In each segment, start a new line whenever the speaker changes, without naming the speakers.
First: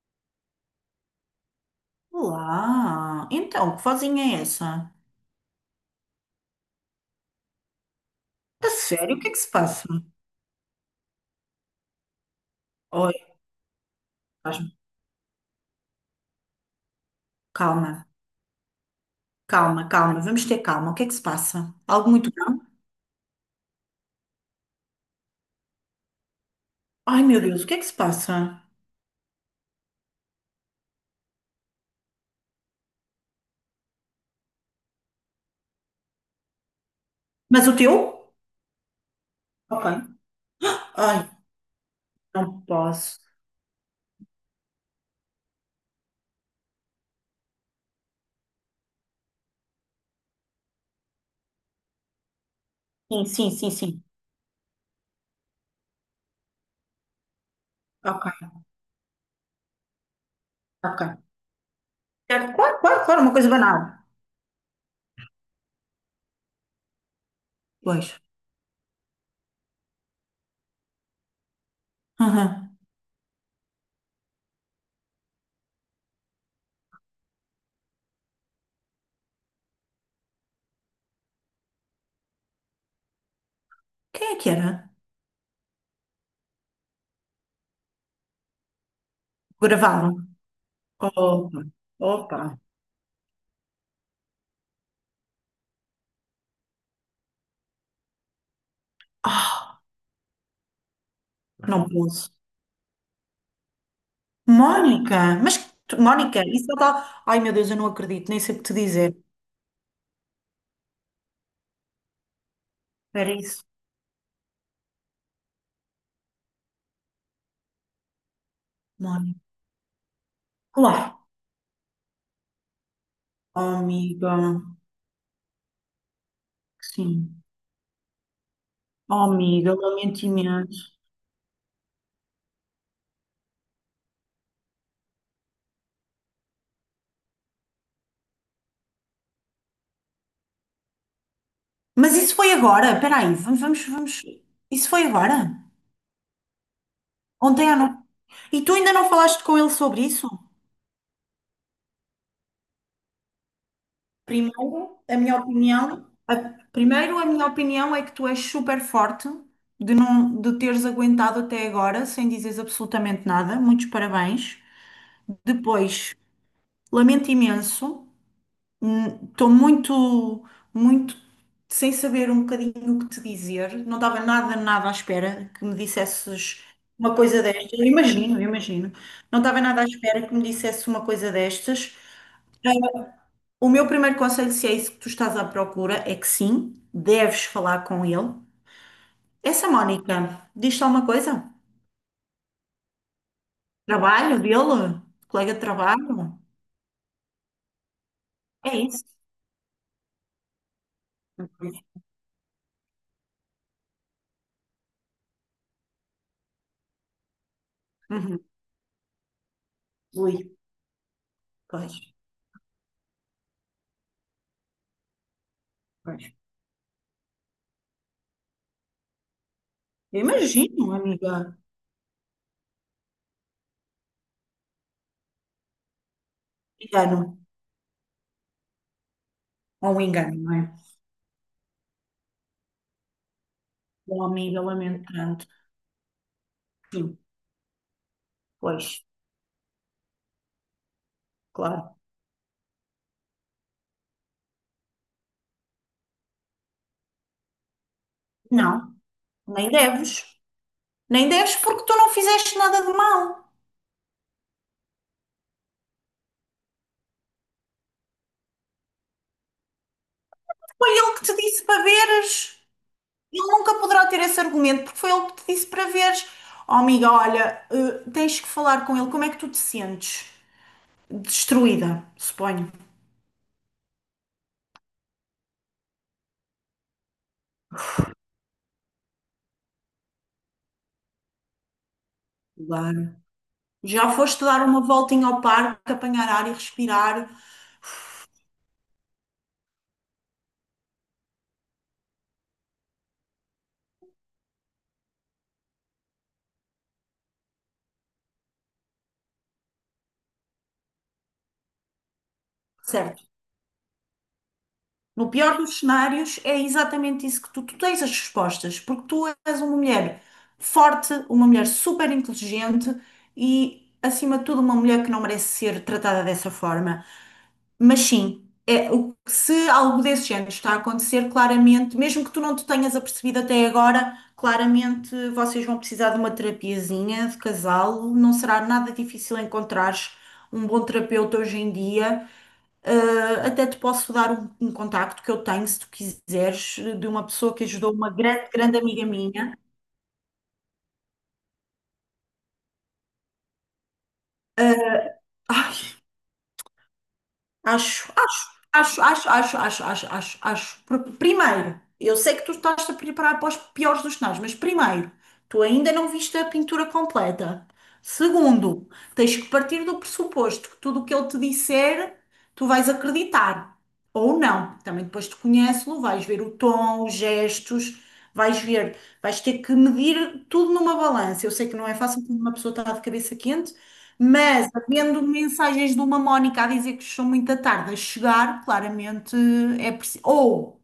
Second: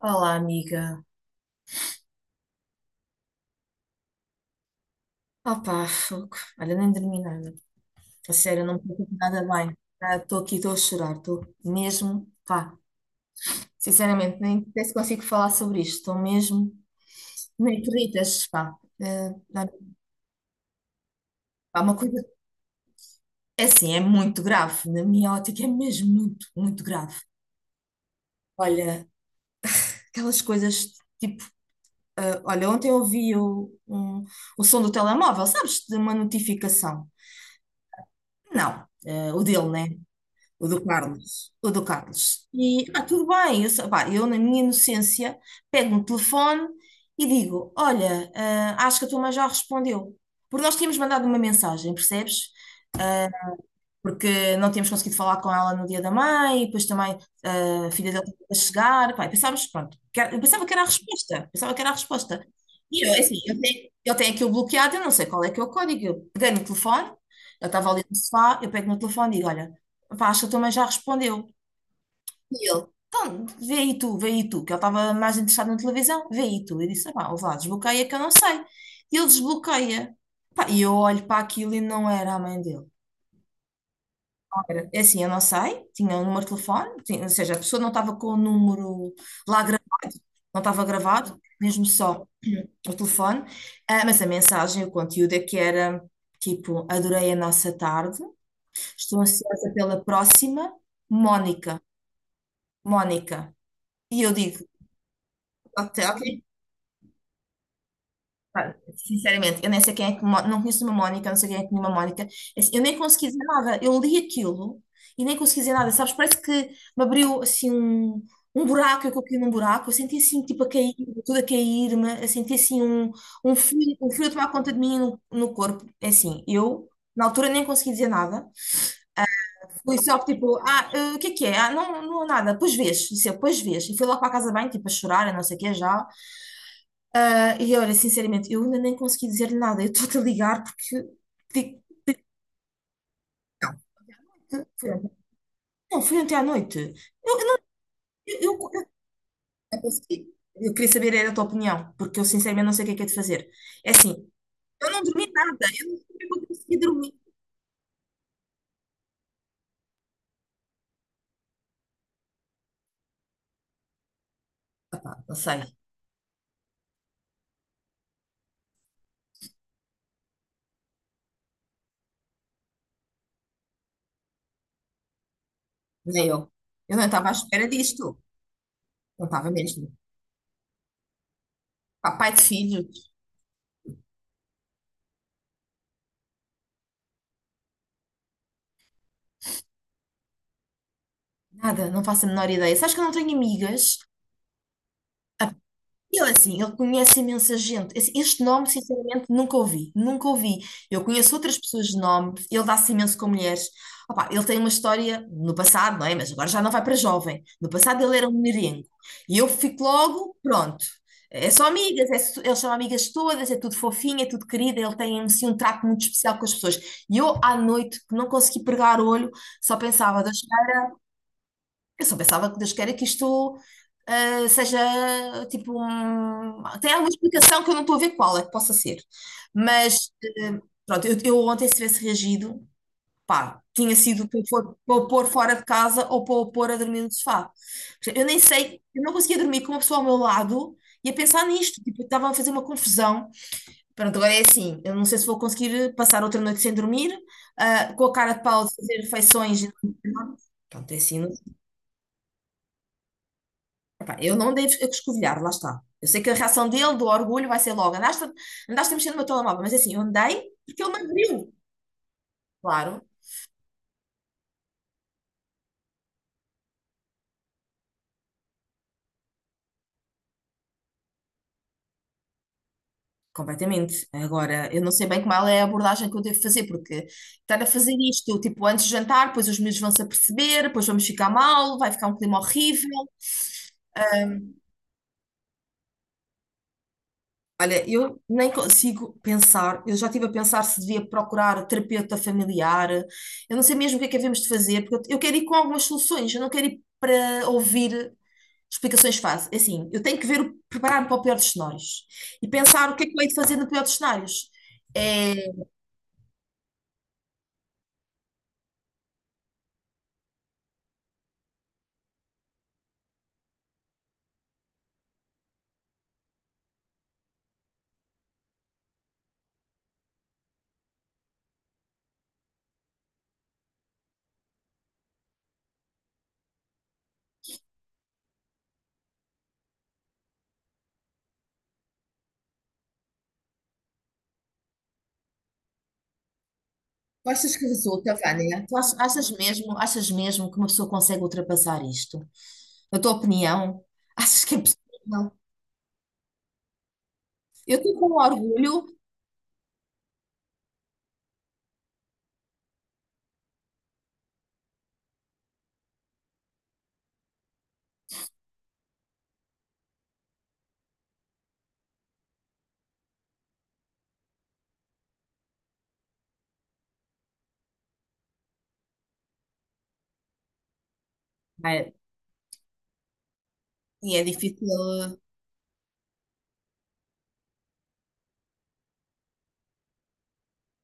Olá, amiga.
Olá, então, que vozinha é essa?
Opa, fogo. Olha, nem dormi nada. A sério,
A
não me sinto
sério, o que é que
nada
se
bem.
passa?
Ah, estou aqui, estou a chorar. Estou mesmo, pá.
Oi,
Sinceramente, nem
pasmo.
sei se consigo falar sobre isto. Estou mesmo, nem
Calma,
acreditas, pá. Eh, dá-
calma, calma, vamos ter calma, o que é que se passa?
Pá, uma
Algo
coisa,
muito grave?
é assim, é muito grave. Na minha ótica, é mesmo muito, muito grave.
Ai, meu Deus, o que é que se passa?
Olha, aquelas coisas, tipo, olha, ontem eu ouvi o som do telemóvel, sabes? De uma notificação.
Mas o teu?
Não, o dele, né?
Ok.
O do
Ai,
Carlos, o do Carlos.
não
E, ah,
posso.
tudo bem, pá, eu na minha inocência pego no telefone e digo, olha, ah, acho que a tua mãe já respondeu. Porque nós tínhamos mandado uma mensagem, percebes?
Sim, sim, sim, sim.
Porque não tínhamos conseguido falar com ela no dia da mãe, e depois também ah, a filha dele
Ok,
estava a chegar, pá, e pensávamos, pronto, eu pensava que era a
ok.
resposta, pensava que era a resposta.
Certo, Claro,
E
claro,
eu,
claro, uma
assim,
coisa
eu
banal.
tenho, eu tenho aquilo bloqueado, eu não sei qual é que é o código, eu peguei no telefone, eu estava ali
Pois.
no sofá, eu pego no telefone e digo, olha, pá, acho que a tua mãe já respondeu. E
Aham.
ele, então, vê aí tu, que ele estava mais interessado na televisão, vê aí tu. Eu disse, ah, pá, ouve lá, desbloqueia que eu não sei. E ele desbloqueia. Pá, e eu olho para aquilo e não era a mãe dele.
Quem é que
Era.
era?
É assim, eu não sei, tinha um número de telefone, ou seja, a pessoa não estava com o número lá,
Gravaram.
não estava gravado,
Opa,
mesmo só
opa.
o telefone. Ah, mas a mensagem, o conteúdo é que era tipo, adorei a nossa tarde, estou ansiosa
Ah,
pela próxima, Mónica,
não posso.
Mónica. E eu digo,
Mónica, mas
ok, ok.
Mónica, isso é tal. Ai meu Deus, eu não acredito, nem sei o que
Pá,
te dizer.
sinceramente, eu nem sei quem é que, não conheço uma Mónica, não sei quem é que nenhuma Mónica. É assim, eu nem consegui
Era
dizer
isso,
nada. Eu li aquilo e nem consegui dizer nada, sabes? Parece que me abriu assim um buraco, eu caí
Mónica.
num buraco. Eu senti assim, tipo, a cair,
Claro.
tudo a cair-me. Eu senti assim um
Oh,
frio, um frio a
amiga,
tomar conta de mim no corpo. É assim, eu na
sim.
altura nem consegui dizer nada.
Oh, amiga,
Fui só
lamento
tipo, ah,
imenso.
o que é que é? Ah, não, não, nada. Pois vês, isso eu, pois vês. E fui logo para a casa bem, tipo, a chorar, e não sei o que já. Ah, e olha, sinceramente, eu ainda nem consegui dizer-lhe nada. Eu estou-te a ligar porque. porque-
Mas isso foi agora? Espera aí, vamos, vamos, vamos.
Então,
Isso
foi
foi
ontem.
agora?
Não, foi ontem à noite. Eu não.
Ontem à noite.
Eu, eu,
E tu
eu-
ainda não falaste com ele
eu
sobre isso?
consegui. Eu queria saber era a tua opinião, porque eu sinceramente não sei o que é de fazer. É assim, eu
Primeiro,
não
a
dormi
minha
nada. Eu não sei
opinião.
como é que eu
A-
consegui dormir.
Primeiro, a minha opinião é que tu és super forte de não de teres aguentado até agora sem dizeres absolutamente nada. Muitos parabéns.
Pá, não sei,
Depois. Lamento imenso, estou muito, muito sem saber um bocadinho o que te dizer. Não estava nada, nada à espera que me
nem eu.
dissesses
Eu não
uma
estava à
coisa
espera
destas. Eu
disto.
imagino, eu imagino.
Não
Não
estava
estava nada à
mesmo.
espera que me dissesse uma coisa destas.
Pá, pai de filhos,
O meu primeiro conselho, se é isso que tu estás à procura, é que sim, deves falar com ele. Essa Mónica, diz-te alguma coisa?
nada, não faço a menor ideia. Sabes que eu não tenho amigas.
Trabalho dele? Colega de
Eu
trabalho?
assim, ele conhece imensa gente. Assim, este nome,
É isso.
sinceramente, nunca ouvi, nunca ouvi. Eu conheço outras pessoas de nome, ele dá-se imenso com mulheres. Opá, ele tem uma história no passado, não é? Mas agora já não vai para jovem. No passado ele era um
Uhum.
merengue. E eu fico logo,
Ui,
pronto. É só
pois,
amigas, é, ele chama amigas todas, é tudo fofinho, é tudo querido, ele tem assim um trato muito
pois.
especial com as pessoas. E eu à noite, que não consegui pregar o olho, só
Eu
pensava,
imagino, amiga.
eu só pensava que Deus queira que isto ah, seja tipo um... Tem alguma
Engano,
explicação que eu não estou a ver qual é que possa ser.
ou um
Mas
engano, não é?
pronto, eu ontem se tivesse reagido, pá, tinha
Um
sido para o pôr para
amigalamento
o pôr
tanto.
fora de casa ou para o pôr a dormir no
Sim,
sofá. Eu nem sei, eu
pois,
não conseguia dormir com uma pessoa ao meu lado e a pensar nisto,
claro.
tipo, estava a fazer uma confusão. Pronto, agora é assim, eu não sei se vou conseguir passar outra noite sem dormir, ah, com a cara de pau de
Não,
fazer refeições.
nem deves.
Pronto, é assim.
Nem deves porque tu não fizeste nada de mal.
Epá, eu não devo escovilhar, lá está. Eu sei que a reação dele, do orgulho, vai ser logo: andaste a mexer no meu telemóvel, mas é assim, eu andei porque
Foi
ele me
ele que te
abriu.
disse para veres.
Claro,
Ele nunca poderá ter esse argumento porque foi ele que te disse para veres. Oh, amiga, olha, tens que falar com ele. Como é que tu te sentes? Destruída, suponho.
completamente. Agora, eu não sei bem como ela é a abordagem que eu devo fazer, porque estar a fazer isto, tipo, antes de jantar, depois os meus vão se aperceber, depois vamos ficar mal, vai ficar um clima horrível.
Claro. Já foste dar uma voltinha ao parque, apanhar ar e respirar.
Olha, eu nem consigo pensar, eu já estive a pensar se devia procurar terapeuta familiar, eu não sei mesmo o que é que havemos de fazer, porque eu quero ir com algumas soluções, eu não quero ir para ouvir explicações fáceis. É assim, eu tenho que ver, preparar-me para o pior dos cenários e pensar o que é que eu
Certo.
hei de fazer no pior dos cenários.
No
É,
pior dos cenários, é exatamente isso que tu tens as respostas, porque tu és uma mulher forte, uma mulher super inteligente e, acima de tudo, uma mulher que não merece ser tratada dessa forma. Mas sim, é, se algo desse género está a acontecer, claramente, mesmo que tu não te tenhas apercebido até agora, claramente vocês vão precisar de uma terapiazinha de casal. Não será nada difícil encontrares um bom terapeuta hoje em dia. Até te posso dar um contacto que eu tenho, se tu quiseres, de uma
tu
pessoa
achas
que
que
ajudou uma
resulta,
grande,
Vânia? Tu
grande amiga minha.
achas mesmo que uma pessoa consegue ultrapassar isto? Na tua opinião, achas que é possível? Eu estou com
Acho, acho,
orgulho,
acho, acho, acho, acho, acho, acho, acho. Porque, primeiro, eu sei que tu estás a preparar para os piores dos cenários, mas primeiro, tu ainda não viste a pintura completa. Segundo, tens que partir do pressuposto que tudo o que ele te disser, tu vais acreditar. Ou não. Também depois te conhece-lo, vais ver o tom, os gestos, vais ver, vais ter que medir tudo numa balança. Eu sei que não
é,
é fácil quando uma pessoa está de cabeça quente.
e é difícil.
Mas, havendo mensagens de uma Mónica a dizer que são muito à tarde a chegar, claramente é preciso. Ou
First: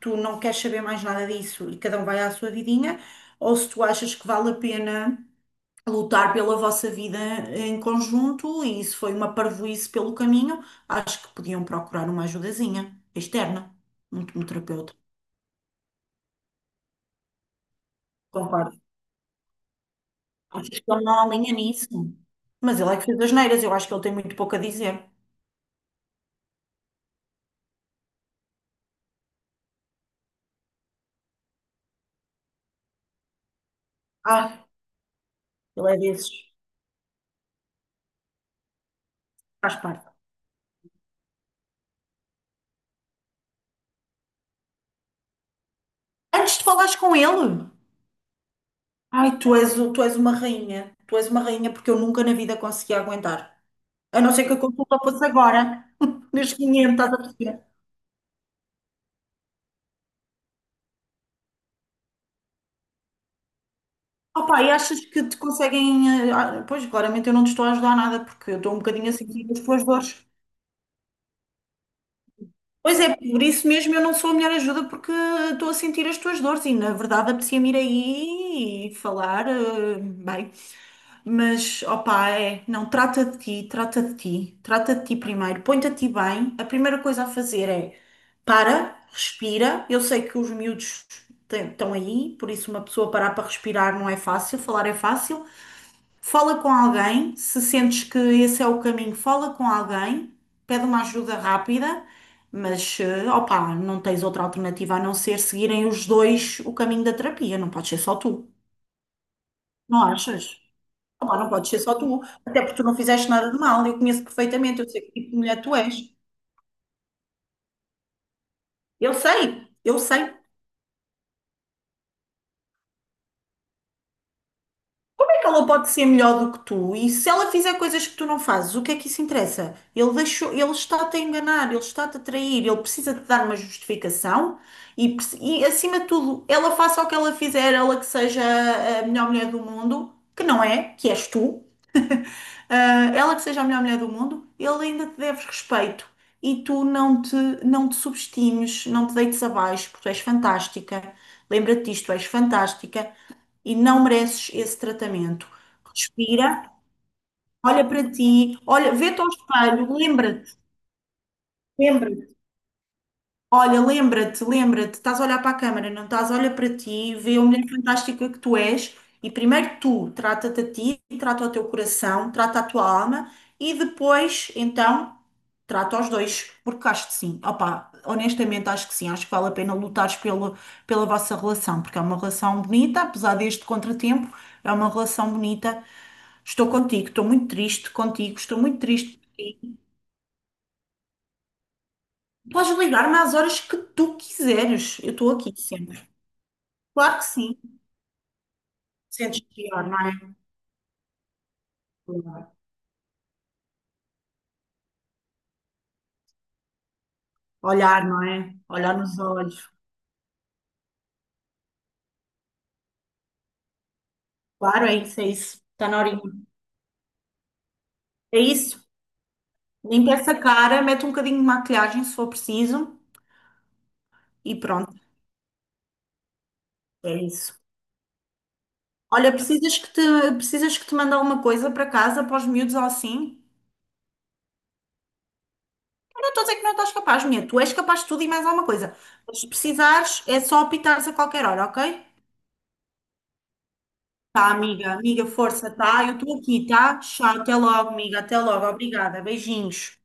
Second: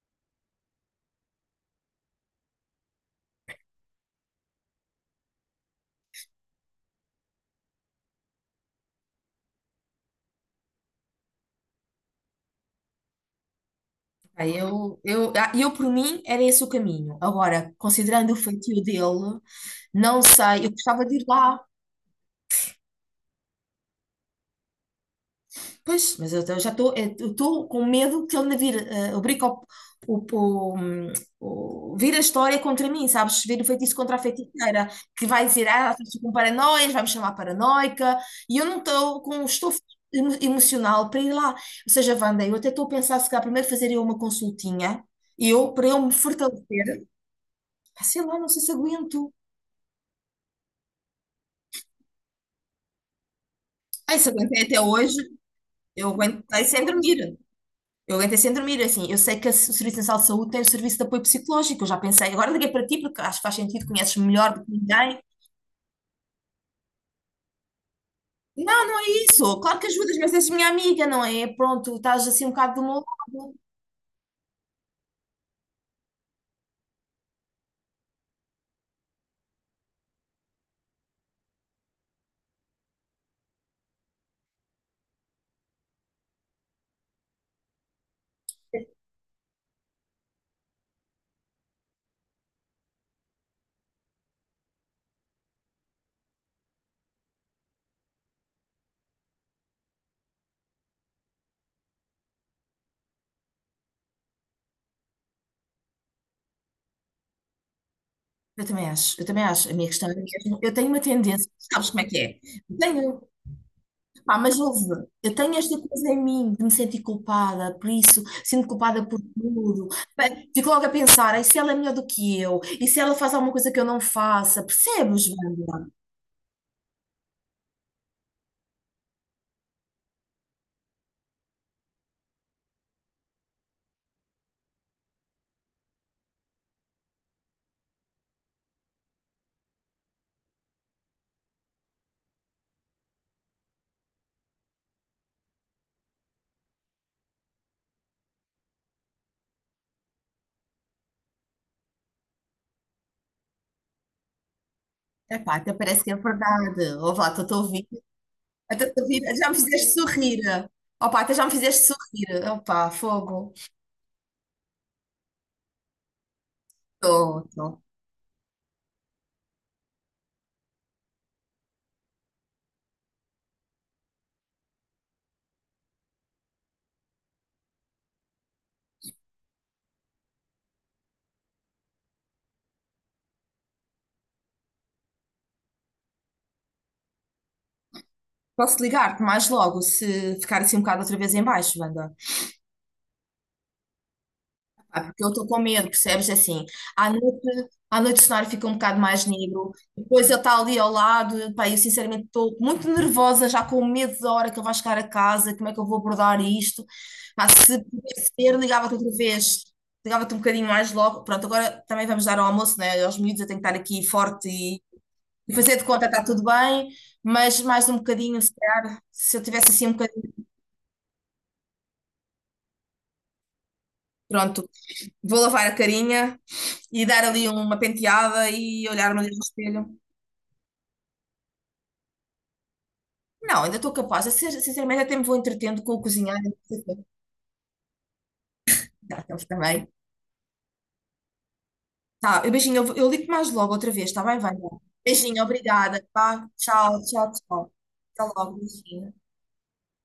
tu não queres saber mais nada disso e cada um vai à sua vidinha, ou se tu achas que vale a pena lutar pela vossa vida em conjunto e isso foi uma parvoíce pelo caminho, acho que podiam procurar uma ajudazinha externa, um
Ah,
terapeuta.
Eu, por mim, era esse o caminho. Agora, considerando o
Concordo.
feitio dele, não sei,
Acho
eu
que ele
gostava de
não
ir
alinha
lá.
nisso? Mas ele é que fez as neiras, eu acho que ele tem muito pouco a dizer.
Pois, mas eu já estou eu estou com medo que ele me vire, obrigue o, o, hum, vire a história contra mim, sabes? Vire o feitiço contra a
Ah,
feiticeira, que vai dizer, ah, ela
ele é
fez com
desses.
paranoias, vai me chamar paranoica, e eu não estou com o
Faz
estofo
parte.
emocional para ir lá. Ou seja, Wanda, eu até estou a pensar se calhar primeiro fazer eu uma consultinha, eu, para eu me
Antes de falares
fortalecer.
com ele?
Ah, sei lá, não sei se
Ai,
aguento.
tu és uma rainha. Tu és uma rainha porque eu nunca na vida consegui aguentar.
Ai,
A
se
não ser que a
aguentei até
consulta
hoje,
fosse agora.
eu
Neste
aguentei sem
momento, estás a
dormir.
perceber?
Eu aguentei sem dormir, é assim, eu sei que o Serviço Nacional de Saúde tem o serviço de apoio psicológico, eu já pensei, agora liguei para ti porque acho que faz sentido, conheces melhor
Opa,
do
e
que
achas
ninguém.
que te conseguem. Pois, claramente eu não te estou a ajudar nada porque eu estou um
Não, não é
bocadinho a sentir
isso,
as
claro
tuas
que ajudas,
dores.
mas és minha amiga, não é? Pronto, estás assim um bocado do meu
Pois é, por
lado.
isso mesmo eu não sou a melhor ajuda porque estou a sentir as tuas dores e na verdade apetecia-me ir aí e falar, bem. Mas, opá, é, não, trata de ti, trata de ti, trata de ti primeiro, põe-te a ti bem. A primeira coisa a fazer é para, respira. Eu sei que os miúdos estão aí, por isso uma pessoa parar para respirar não é fácil, falar é fácil. Fala com alguém, se sentes que esse é o caminho, fala com alguém, pede uma ajuda rápida, mas, opá, não tens outra alternativa a não ser seguirem os dois o caminho da terapia, não pode ser só tu,
Eu também acho, a minha
não
questão é mesmo,
achas?
eu tenho uma
Opa, não
tendência,
pode ser
sabes
só
como é que
tu,
é?
até porque
Eu
tu não
tenho,
fizeste nada de mal, eu conheço
pá, mas
perfeitamente, eu sei
ouve,
que tipo
eu
de
tenho
mulher tu
esta coisa
és.
em mim de me sentir culpada por isso, sinto culpada
Eu
por
sei,
tudo.
eu sei. Como
Bem, fico logo a pensar, e se ela é melhor do que eu? E se ela faz alguma coisa que eu não faça? Percebes,
é que ela
Wanda?
pode ser melhor do que tu? E se ela fizer coisas que tu não fazes, o que é que isso interessa? Ele deixou, ele está-te a enganar, ele está-te a trair, ele precisa te dar uma justificação e, e, acima de tudo, ela faça o que ela fizer, ela que seja a melhor mulher do mundo, que não é, que és tu. Ah, ela que seja a melhor mulher do mundo, ele ainda te deve respeito e tu não te, não te subestimes, não te deites abaixo, porque tu és fantástica. Lembra-te disto, tu és fantástica e não mereces esse tratamento.
Epá, até parece que é
Respira,
verdade. Ó lá, estou a
olha
ouvir.
para ti,
Até
olha,
tô a ouvir.
vê-te ao
Já me fizeste
espelho,
sorrir.
lembra-te,
Ó pá, até já me fizeste
lembra-te.
sorrir. Ó fogo.
Olha, lembra-te, lembra-te, estás a olhar para a câmara, não estás a olhar para ti,
Estou,
vê a mulher
estou.
fantástica que tu és, e primeiro tu trata-te a ti, trata o teu coração, trata a tua alma, e depois, então, trata os dois, porque acho que sim, opá, honestamente acho que sim, acho que vale a pena lutares pelo, pela vossa relação, porque é uma relação bonita, apesar deste contratempo, é uma relação bonita. Estou contigo, estou muito triste contigo, estou muito
Posso
triste
ligar-te
por
mais
ti.
logo se ficar assim um bocado outra vez em baixo, Wanda?
Podes ligar-me às horas que tu quiseres,
Ah,
eu
porque eu
estou
estou
aqui
com medo,
sempre.
percebes? É assim, à
Claro que
noite,
sim.
à noite o cenário fica um bocado mais
Sentes
negro,
pior, não
depois
é?
ele está ali ao lado, pá, eu sinceramente
Claro.
estou muito nervosa, já com medo da hora que ele vai chegar a casa, como é que eu vou abordar isto? Pá, se
Olhar, não
pudesse
é?
ser, ligava-te
Olhar
outra
nos
vez,
olhos.
ligava-te um bocadinho mais logo. Pronto, agora também vamos dar ao almoço, né? Aos miúdos, eu tenho que estar aqui forte e,
Claro, é isso, é
e
isso.
fazer de
Está na
conta que
horinha.
está tudo bem, mas mais um bocadinho,
É
se
isso.
calhar, se eu tivesse assim um
Limpa
bocadinho,
essa cara, mete um bocadinho de maquilhagem se for preciso e
pronto.
pronto.
Vou lavar a carinha e
É
dar ali
isso.
uma penteada e olhar-me ali
Olha,
no espelho.
precisas que te mande alguma coisa para casa, para os miúdos ou assim?
Não, ainda estou capaz. Eu, sinceramente, até me vou entretendo com o
Eu não
cozinhar.
estou
E
a dizer
não
que não
sei o
estás
quê.
capaz, minha. Tu és capaz de tudo e mais alguma coisa.
Tá, tá,
Mas se
tá bem.
precisares, é só apitares a qualquer hora, ok?
Tá, beijinho, eu ligo-te mais logo outra vez, tá bem,
Tá,
vai vai.
amiga, amiga,
Beijinho,
força,
obrigada.
tá? Eu estou
Tá?
aqui, tá?
Tchau,
Tchau,
tchau,
até
tchau.
logo, amiga,
Até
até
logo,
logo. Obrigada,
beijinho.
beijinhos.